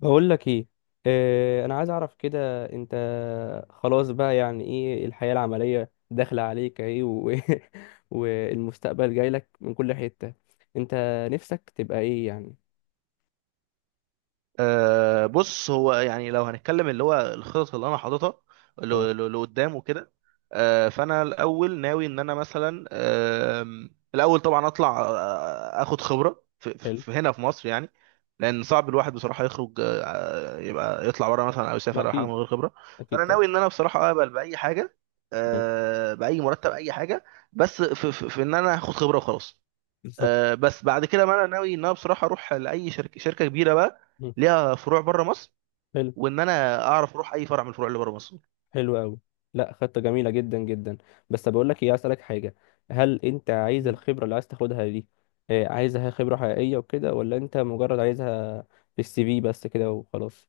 بقول لك ايه. انا عايز اعرف كده انت خلاص بقى يعني ايه الحياة العملية داخلة عليك اهي والمستقبل جاي لك من كل حتة. انت نفسك تبقى ايه يعني. بص، هو يعني لو هنتكلم اللي هو الخطط اللي انا حاططها ل- اه. لقدام وكده. فانا الاول ناوي ان انا مثلا، آم، الاول طبعا اطلع، اخد خبره حلو. هنا في مصر يعني، لان صعب الواحد بصراحه يخرج، يبقى يطلع بره مثلا او ما يسافر او حاجه اكيد. من غير خبره. اكيد فانا طبعا. ناوي ان انا بصراحه اقبل باي حاجه، مم. باي مرتب، اي حاجه، بس في, في, في ان انا هاخد خبره وخلاص. بالظبط. بس بعد كده بقى انا ناوي ان انا بصراحه اروح لاي شركه كبيره بقى مم. ليها فروع بره مصر، حلو. وان انا اعرف اروح اي فرع من الفروع اللي بره مصر. حلو قوي. لا، خطة جميلة جدا جدا. بس بقول لك ايه، عايز اسالك حاجة. هل انت عايز الخبرة اللي عايز تاخدها دي، عايزها خبرة حقيقية وكده، ولا انت مجرد عايزها في السي في بس كده وخلاص.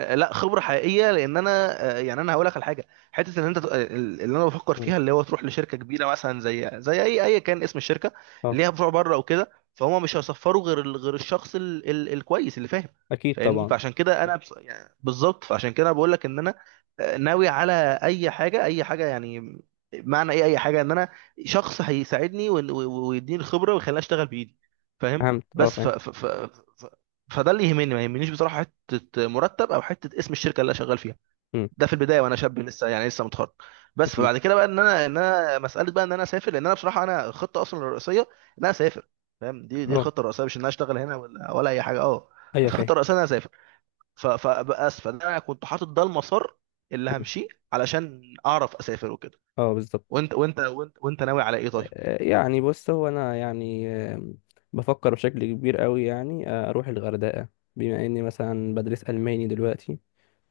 لا، خبره حقيقيه، لان انا، يعني انا هقول لك على حاجه، حته ان انت، اللي انا بفكر مم. فيها اللي هو تروح لشركه كبيره مثلا، زي اي كان اسم الشركه اه. اللي هي بتوع بره وكده، فهم مش هيصفروا غير غير الشخص ال ال الكويس اللي فاهم. اكيد فاهمني؟ طبعا. فعشان كده انا يعني بالظبط، فعشان كده انا بقول لك ان انا ناوي على اي حاجه، اي حاجه يعني. معنى ايه اي حاجه؟ ان انا شخص هيساعدني، و ويديني الخبره ويخليني اشتغل بايدي، فاهم؟ فهمت، اه بس فاهم. ف... فده اللي يهمني، ما يهمنيش بصراحه حته مرتب او حته اسم الشركه اللي انا شغال فيها. امم. ده في البدايه وانا شاب لسه، يعني لسه متخرج. بس اكيد. فبعد كده بقى ان انا مساله بقى ان انا اسافر، لان انا بصراحه انا الخطه اصلا الرئيسيه ان انا اسافر، فاهم؟ دي اه الخطه الرئيسيه، مش ان انا اشتغل هنا ولا اي حاجه. اه، ايوه فاهم. الخطه الرئيسيه ان انا اسافر. ف- فبس فانا كنت حاطط ده المسار اللي مم. همشيه علشان اعرف اسافر وكده. اه بالظبط. وانت ناوي على ايه طيب؟ يعني بص هو انا يعني، آم، بفكر بشكل كبير قوي، يعني اروح الغردقه، بما اني مثلا بدرس الماني دلوقتي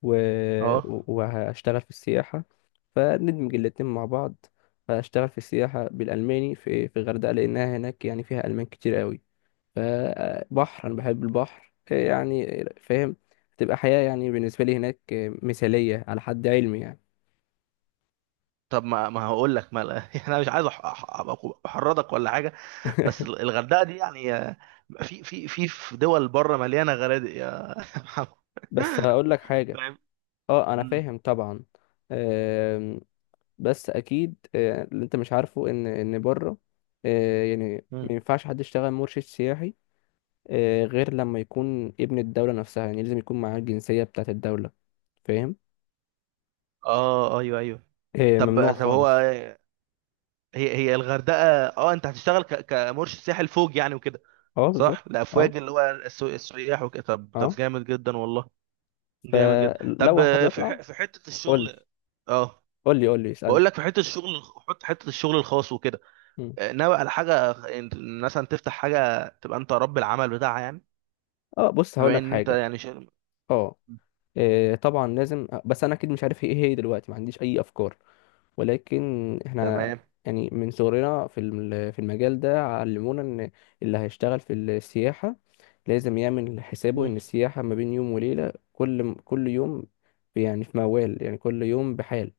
و... اه، وهشتغل في السياحه، فندمج الاتنين مع بعض. فاشتغل في السياحه بالالماني في الغردقه، لانها هناك يعني فيها المان كتير قوي. فبحر، انا بحب البحر يعني، فاهم. تبقى حياة يعني بالنسبة لي هناك مثالية على حد علمي يعني. طب ما هقول لك، ما، يعني انا مش عايز أبقى احرضك ولا حاجه، بس الغردقه دي يعني، في دول بره مليانه غنادق يا محمد، بس هقول لك حاجة. فاهم؟ اه انا مم. فاهم طبعا. آم، بس اكيد اللي انت مش عارفه ان بره يعني ما مم. ينفعش حد يشتغل مرشد سياحي غير لما يكون ابن الدولة نفسها. يعني لازم يكون معاه الجنسية بتاعت الدولة، فاهم. اه، ايوه، ايوه. ممنوع طب هو خالص. هي هي الغردقه، اه انت هتشتغل كمرشد سياحي لفوق يعني وكده؟ اه بالظبط. صح، اه. الافواج، اللي هو السياح وكده. طب اه. جامد جدا والله، جامد جدا. طب، فلو حابب في اطلع في حته قول لي. الشغل، اه قول لي اسألني. بقول لك في حته الشغل، حط حته الشغل الخاص وكده، مم. ناوي على حاجه مثلا تفتح حاجه تبقى انت رب العمل بتاعها يعني؟ اه بص هقول بما لك ان انت حاجة. يعني شغل. اه إيه، طبعا لازم بس انا اكيد مش عارف ايه هي دلوقتي، ما عنديش اي افكار. ولكن احنا تمام. يعني من صغرنا في في المجال ده علمونا ان اللي هيشتغل في السياحة لازم يعمل حسابه مم. ان السياحة ما بين يوم وليلة، كل يوم يعني في موال، يعني كل يوم بحال.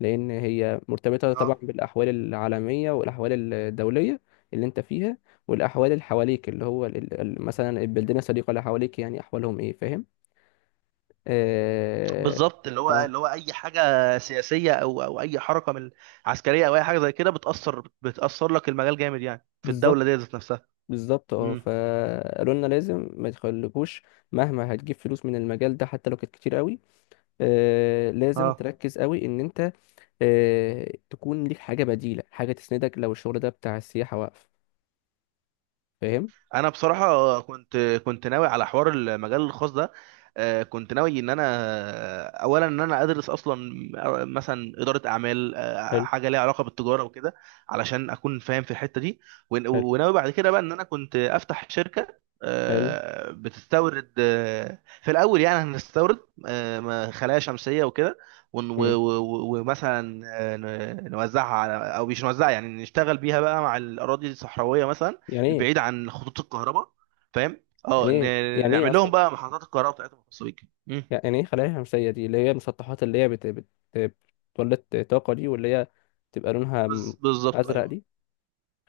لأن هي مرتبطة طبعا اه بالأحوال العالمية والأحوال الدولية اللي أنت فيها، والأحوال اللي حواليك، اللي هو مثلا البلدان الصديقة اللي حواليك يعني أحوالهم إيه، فاهم؟ آه, بالظبط، اللي هو آه اللي هو اي حاجه سياسيه او اي حركه من عسكريه او اي حاجه زي كده، بتاثر لك المجال جامد يعني في بالظبط. الدوله دي ذات نفسها. بالظبط اه. مم. فقالوا لنا لازم ما تخليكوش مهما هتجيب فلوس من المجال ده، حتى لو كانت كتير قوي، لازم اه، تركز قوي ان انت تكون ليك حاجة بديلة، حاجة تسندك لو الشغل ده بتاع السياحة واقف، فاهم. انا بصراحه كنت ناوي على حوار المجال الخاص ده. كنت ناوي ان انا، اولا ان انا ادرس اصلا مثلا اداره اعمال، حلو. حاجه ليها علاقه بالتجاره وكده، علشان اكون فاهم في الحته دي. حلو. وناوي بعد كده بقى ان انا كنت افتح شركه، حلو. بتستورد، في الاول يعني هنستورد، خلايا شمسيه وكده. مم. ومثلا، نوزعها على، او مش نوزعها يعني نشتغل بيها بقى مع الاراضي الصحراويه مثلا، يعني ايه. البعيد عن خطوط الكهرباء، فاهم؟ يعني اه، ايه يعني ايه نعمل لهم اصلا. بقى محطات الكهرباء بتاعتهم الخاصه بيك. مم. يعني ايه خلايا شمسيه دي، اللي هي المسطحات اللي هي بتولد طاقه دي، واللي هي تبقى لونها بالظبط، ازرق ايوه. دي،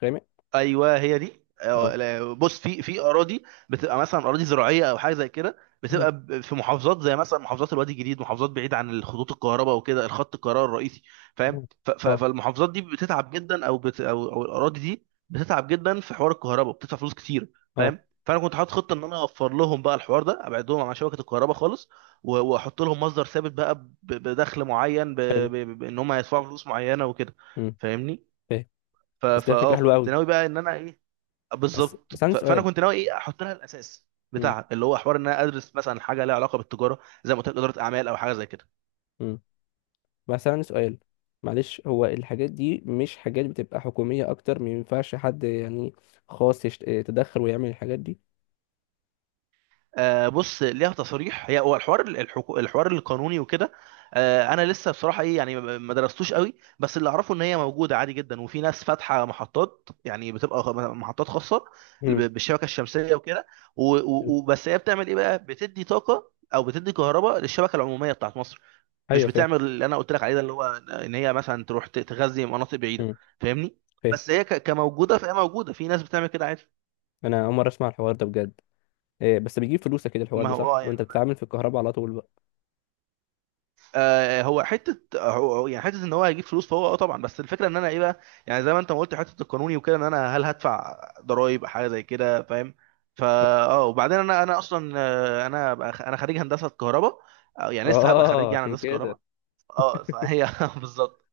غامق. ايوه هي دي. اه. لا، بص، في في اراضي بتبقى مثلا اراضي زراعيه او حاجه زي كده، حلو. في محافظات زي مثلا محافظات الوادي الجديد، محافظات بعيد عن خطوط الكهرباء وكده، الخط الكهرباء الرئيسي، فاهم؟ اه. اه. فالمحافظات دي بتتعب جدا، او بت او او الاراضي دي بتتعب جدا في حوار الكهرباء، بتدفع فلوس كتير، آه. فاهم؟ فانا كنت حاطط خطه ان انا اوفر لهم بقى الحوار ده، ابعدهم عن شبكه الكهرباء خالص، واحط لهم مصدر ثابت بقى، بدخل معين، حلو. بان هم هيدفعوا فلوس معينه وكده، امم. فاهمني؟ فاهم. ف- بس ده فكره فاه حلوه كنت قوي. ناوي بقى ان انا ايه، بس بالظبط. بس عندي فانا سؤال. كنت ناوي ايه احط لها الاساس امم. بتاعها، اللي هو حوار ان انا ادرس مثلا حاجه لها علاقه بالتجاره، زي ما قلت لك، اداره اعمال او حاجه زي كده. امم. بس عندي سؤال، معلش. هو الحاجات دي مش حاجات بتبقى حكوميه اكتر؟ ما ينفعش حد يعني خاص يتدخل ويعمل الحاجات دي؟ آه، بص ليها تصريح، هي هو الحوار الحوار القانوني وكده. آه، انا لسه بصراحه ايه يعني، ما درستوش قوي، بس اللي اعرفه ان هي موجوده عادي جدا، وفي ناس فاتحه محطات يعني، بتبقى محطات خاصه امم. بالشبكه الشمسيه وكده. و- حلو. و- وبس هي بتعمل ايه بقى، بتدي طاقه او بتدي كهرباء للشبكه العموميه بتاعت مصر، مش ايوه فاهم. بتعمل اللي انا قلت لك عليه ده، اللي هو ان هي مثلا تروح تغذي مناطق بعيده، امم. فاهمني؟ فاهم. بس هي كموجوده، فهي موجوده، في ناس بتعمل كده عادي. انا اول مره اسمع الحوار ده بجد. إيه بس بيجيب فلوس كده الحوار ما ده، هو اه، صح؟ وانت يعني انا، بتتعامل في الكهرباء على طول بقى. آه هو حته، هو هو يعني حته ان هو هيجيب فلوس، فهو اه طبعا، بس الفكره ان انا ايه بقى، يعني زي ما انت ما قلت، حته القانوني وكده، ان انا هل هدفع ضرائب حاجه زي كده، فاهم؟ فا اه، وبعدين انا اصلا، انا انا خريج هندسه كهرباء، يعني لسه هبقى اه خريج يعني عشان هندسه كده. كهرباء. اه فهي بالظبط،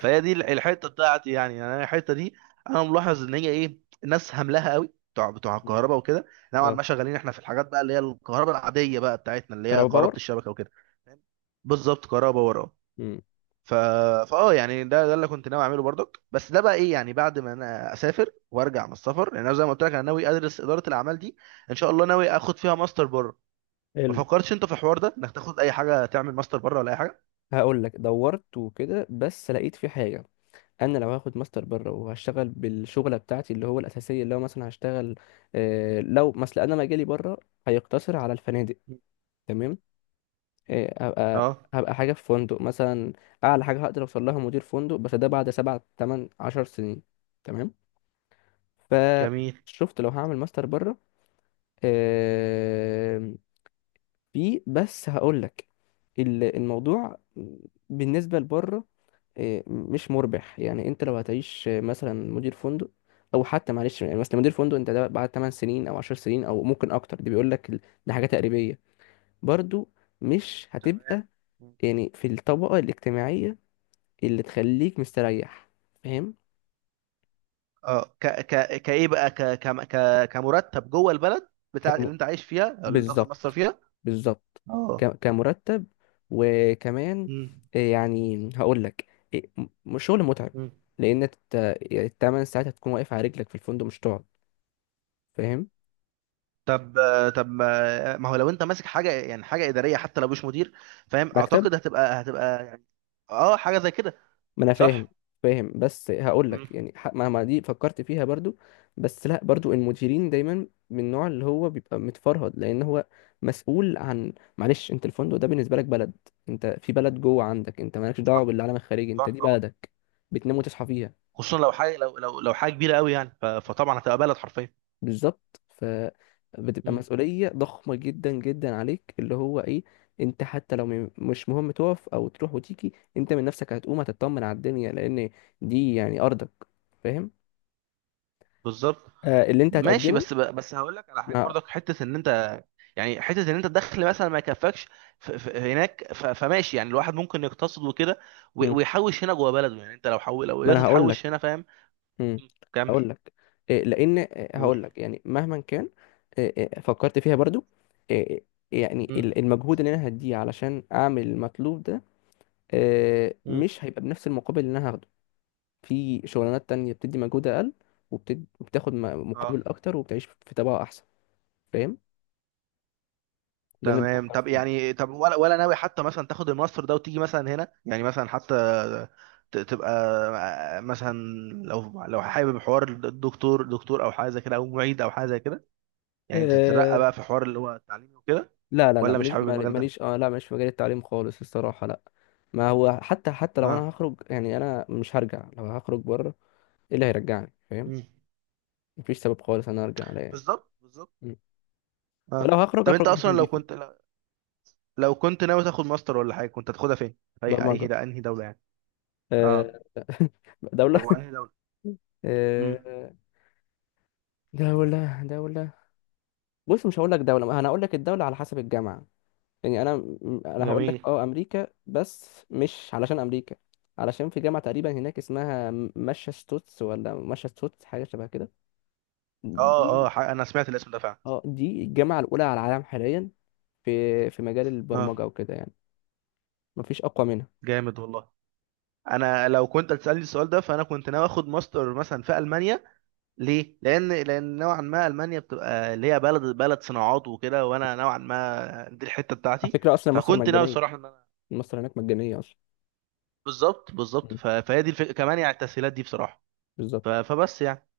فهي دي الحته بتاعتي يعني انا الحته دي، انا ملاحظ ان هي ايه، الناس هملها قوي بتوع مم. الكهرباء وكده، نوعا اه ما شغالين احنا في الحاجات بقى اللي هي الكهرباء العاديه بقى بتاعتنا اللي هي كهرباء كهرباء باور. الشبكه وكده، فاهم؟ بالظبط، كهرباء وراه. مم. ف... فاه يعني ده اللي كنت ناوي اعمله برضك، بس ده بقى ايه، يعني بعد ما انا اسافر وارجع من السفر، لان انا زي ما قلت لك انا ناوي ادرس اداره الاعمال دي، ان شاء الله ناوي اخد فيها ماستر بره. ما حلو. فكرتش انت في الحوار ده، انك تاخد اي حاجه تعمل ماستر بره ولا اي حاجه؟ هقول لك دورت وكده بس لقيت في حاجه. انا لو هاخد ماستر بره وهشتغل بالشغله بتاعتي اللي هو الاساسيه، اللي هو مثلا هشتغل لو مثلا انا مجالي بره هيقتصر على الفنادق، تمام. آه هبقى اه. هبقى حاجه في فندق مثلا. اعلى حاجه هقدر اوصل لها مدير فندق، بس ده بعد سبع تمن عشر سنين، تمام. جميل. فشفت لو هعمل ماستر بره، آم، في بس هقول لك، الموضوع بالنسبة لبره مش مربح. يعني انت لو هتعيش مثلا مدير فندق، او حتى معلش يعني مثلا مدير فندق انت ده بعد 8 سنين او 10 سنين او ممكن اكتر، دي بيقول لك ده حاجة تقريبية برضو. مش تمام. هتبقى يعني في الطبقة الاجتماعية اللي تخليك مستريح، فاهم. اه، ك ك كايه بقى، كمرتب جوه البلد بتاع اللي انت عايش فيها، او اللي انت واخد مصر بالظبط. فيها. بالظبط. اه. كمرتب، وكمان مم. إيه يعني هقول لك، إيه، شغل متعب. مم. لان التمن ساعات هتكون واقف على رجلك في الفندق، مش تقعد، فاهم. طب طب ما ما هو لو انت ماسك حاجه يعني، حاجه اداريه، حتى لو مش مدير، فاهم، مكتب. اعتقد هتبقى يعني، اه، حاجه زي كده، ما انا فاهم. صح. فاهم بس هقول مم. لك يعني، مهما دي فكرت فيها برضو، بس لا، برضو المديرين دايما من النوع اللي هو بيبقى متفرهد، لان هو مسؤول عن، معلش انت الفندق ده بالنسبه لك بلد، انت في بلد جوه، عندك انت مالكش دعوه صح، بالعالم الخارجي، انت صح دي طبعا. بلدك بتنام وتصحى فيها. خصوصا لو حاجه، لو حاجه كبيره قوي يعني، فطبعا هتبقى بلد حرفيا. بالظبط. فبتبقى مم. مسؤولية ضخمة جدا جدا عليك، اللي هو ايه، انت حتى لو مش مهم تقف او تروح وتيجي، انت من نفسك هتقوم هتطمن على الدنيا، لان دي يعني ارضك، فاهم. بالظبط. آه اللي انت ماشي، هتقدمه. بس بس هقول لك على حاجه ما, برضك، حته ان انت يعني، حته ان انت الدخل مثلا ما يكفكش هناك، فماشي يعني، الواحد ممكن يقتصد وكده، و مم. ويحوش هنا جوه بلده، يعني انت لو لو ما قدرت انا هقول تحوش لك، هنا، فاهم؟ كمل. هقول لك إيه، لان قول. هقول لك يعني مهما كان آه، فكرت فيها برضو، آه، يعني مم. المجهود اللي انا هديه علشان اعمل المطلوب ده مم. مش هيبقى بنفس المقابل اللي انا هاخده في شغلانات تانية، بتدي مجهود أقل وبتاخد اه. مقابل أكتر وبتعيش في طبقة أحسن، فاهم. ده اللي أنا تمام. بفكر طب فيه. يعني، طب ولا ناوي حتى مثلا تاخد الماستر ده وتيجي مثلا هنا، يعني مثلا حتى تبقى مثلا، لو حابب حوار دكتور او حاجه زي كده، او معيد او حاجه زي كده، يعني تترقى بقى أه... في حوار اللي هو التعليمي وكده، لا لا لا، ولا مش ماليش حابب مال- المجال ده؟ ماليش اه لا ماليش في مجال التعليم خالص، الصراحة لا. ما هو حتى، حتى لو اه. أنا هخرج يعني أنا مش هرجع. لو هخرج بره إيه اللي هيرجعني، فاهم. مم. مفيش سبب خالص أنا أرجع لا، يعني بالظبط، بالظبط. م. فلو اه. هخرج طب انت هخرج من اصلا حاجة لو نضيفة. كنت، لو كنت ناوي تاخد ماستر ولا حاجه، كنت هتاخدها فين، في اي اي برمجة. ده انهي دوله يعني؟ اه. أه... دولة. طب وانهي دوله؟ امم. آه، دولة. بص مش هقول لك دولة، أنا هقول لك الدولة على حسب الجامعة. يعني انا انا هقول لك جميل. اه امريكا، بس مش علشان امريكا، علشان في جامعه تقريبا هناك اسمها ماشاتشوتس، ولا ماشاتشوتس حاجه شبه كده، دي اه، اه، انا سمعت الاسم ده فعلا. اه دي الجامعه الاولى على العالم حاليا في في مجال اه، البرمجه وكده يعني، مفيش اقوى منها. جامد والله. انا لو كنت هتسالني السؤال ده، فانا كنت ناوي اخد ماستر مثلا في المانيا، ليه؟ لان نوعا ما المانيا بتبقى اللي هي بلد صناعات وكده، وانا نوعا ما دي الحته على بتاعتي. فكره اصلا مصر فكنت ناوي مجانيه، الصراحه ان انا، مصر هناك مجانيه اصلا. بالظبط، بالظبط، مم. فهي دي الفكره كمان يعني، التسهيلات دي بصراحه. ف- بالظبط. فبس يعني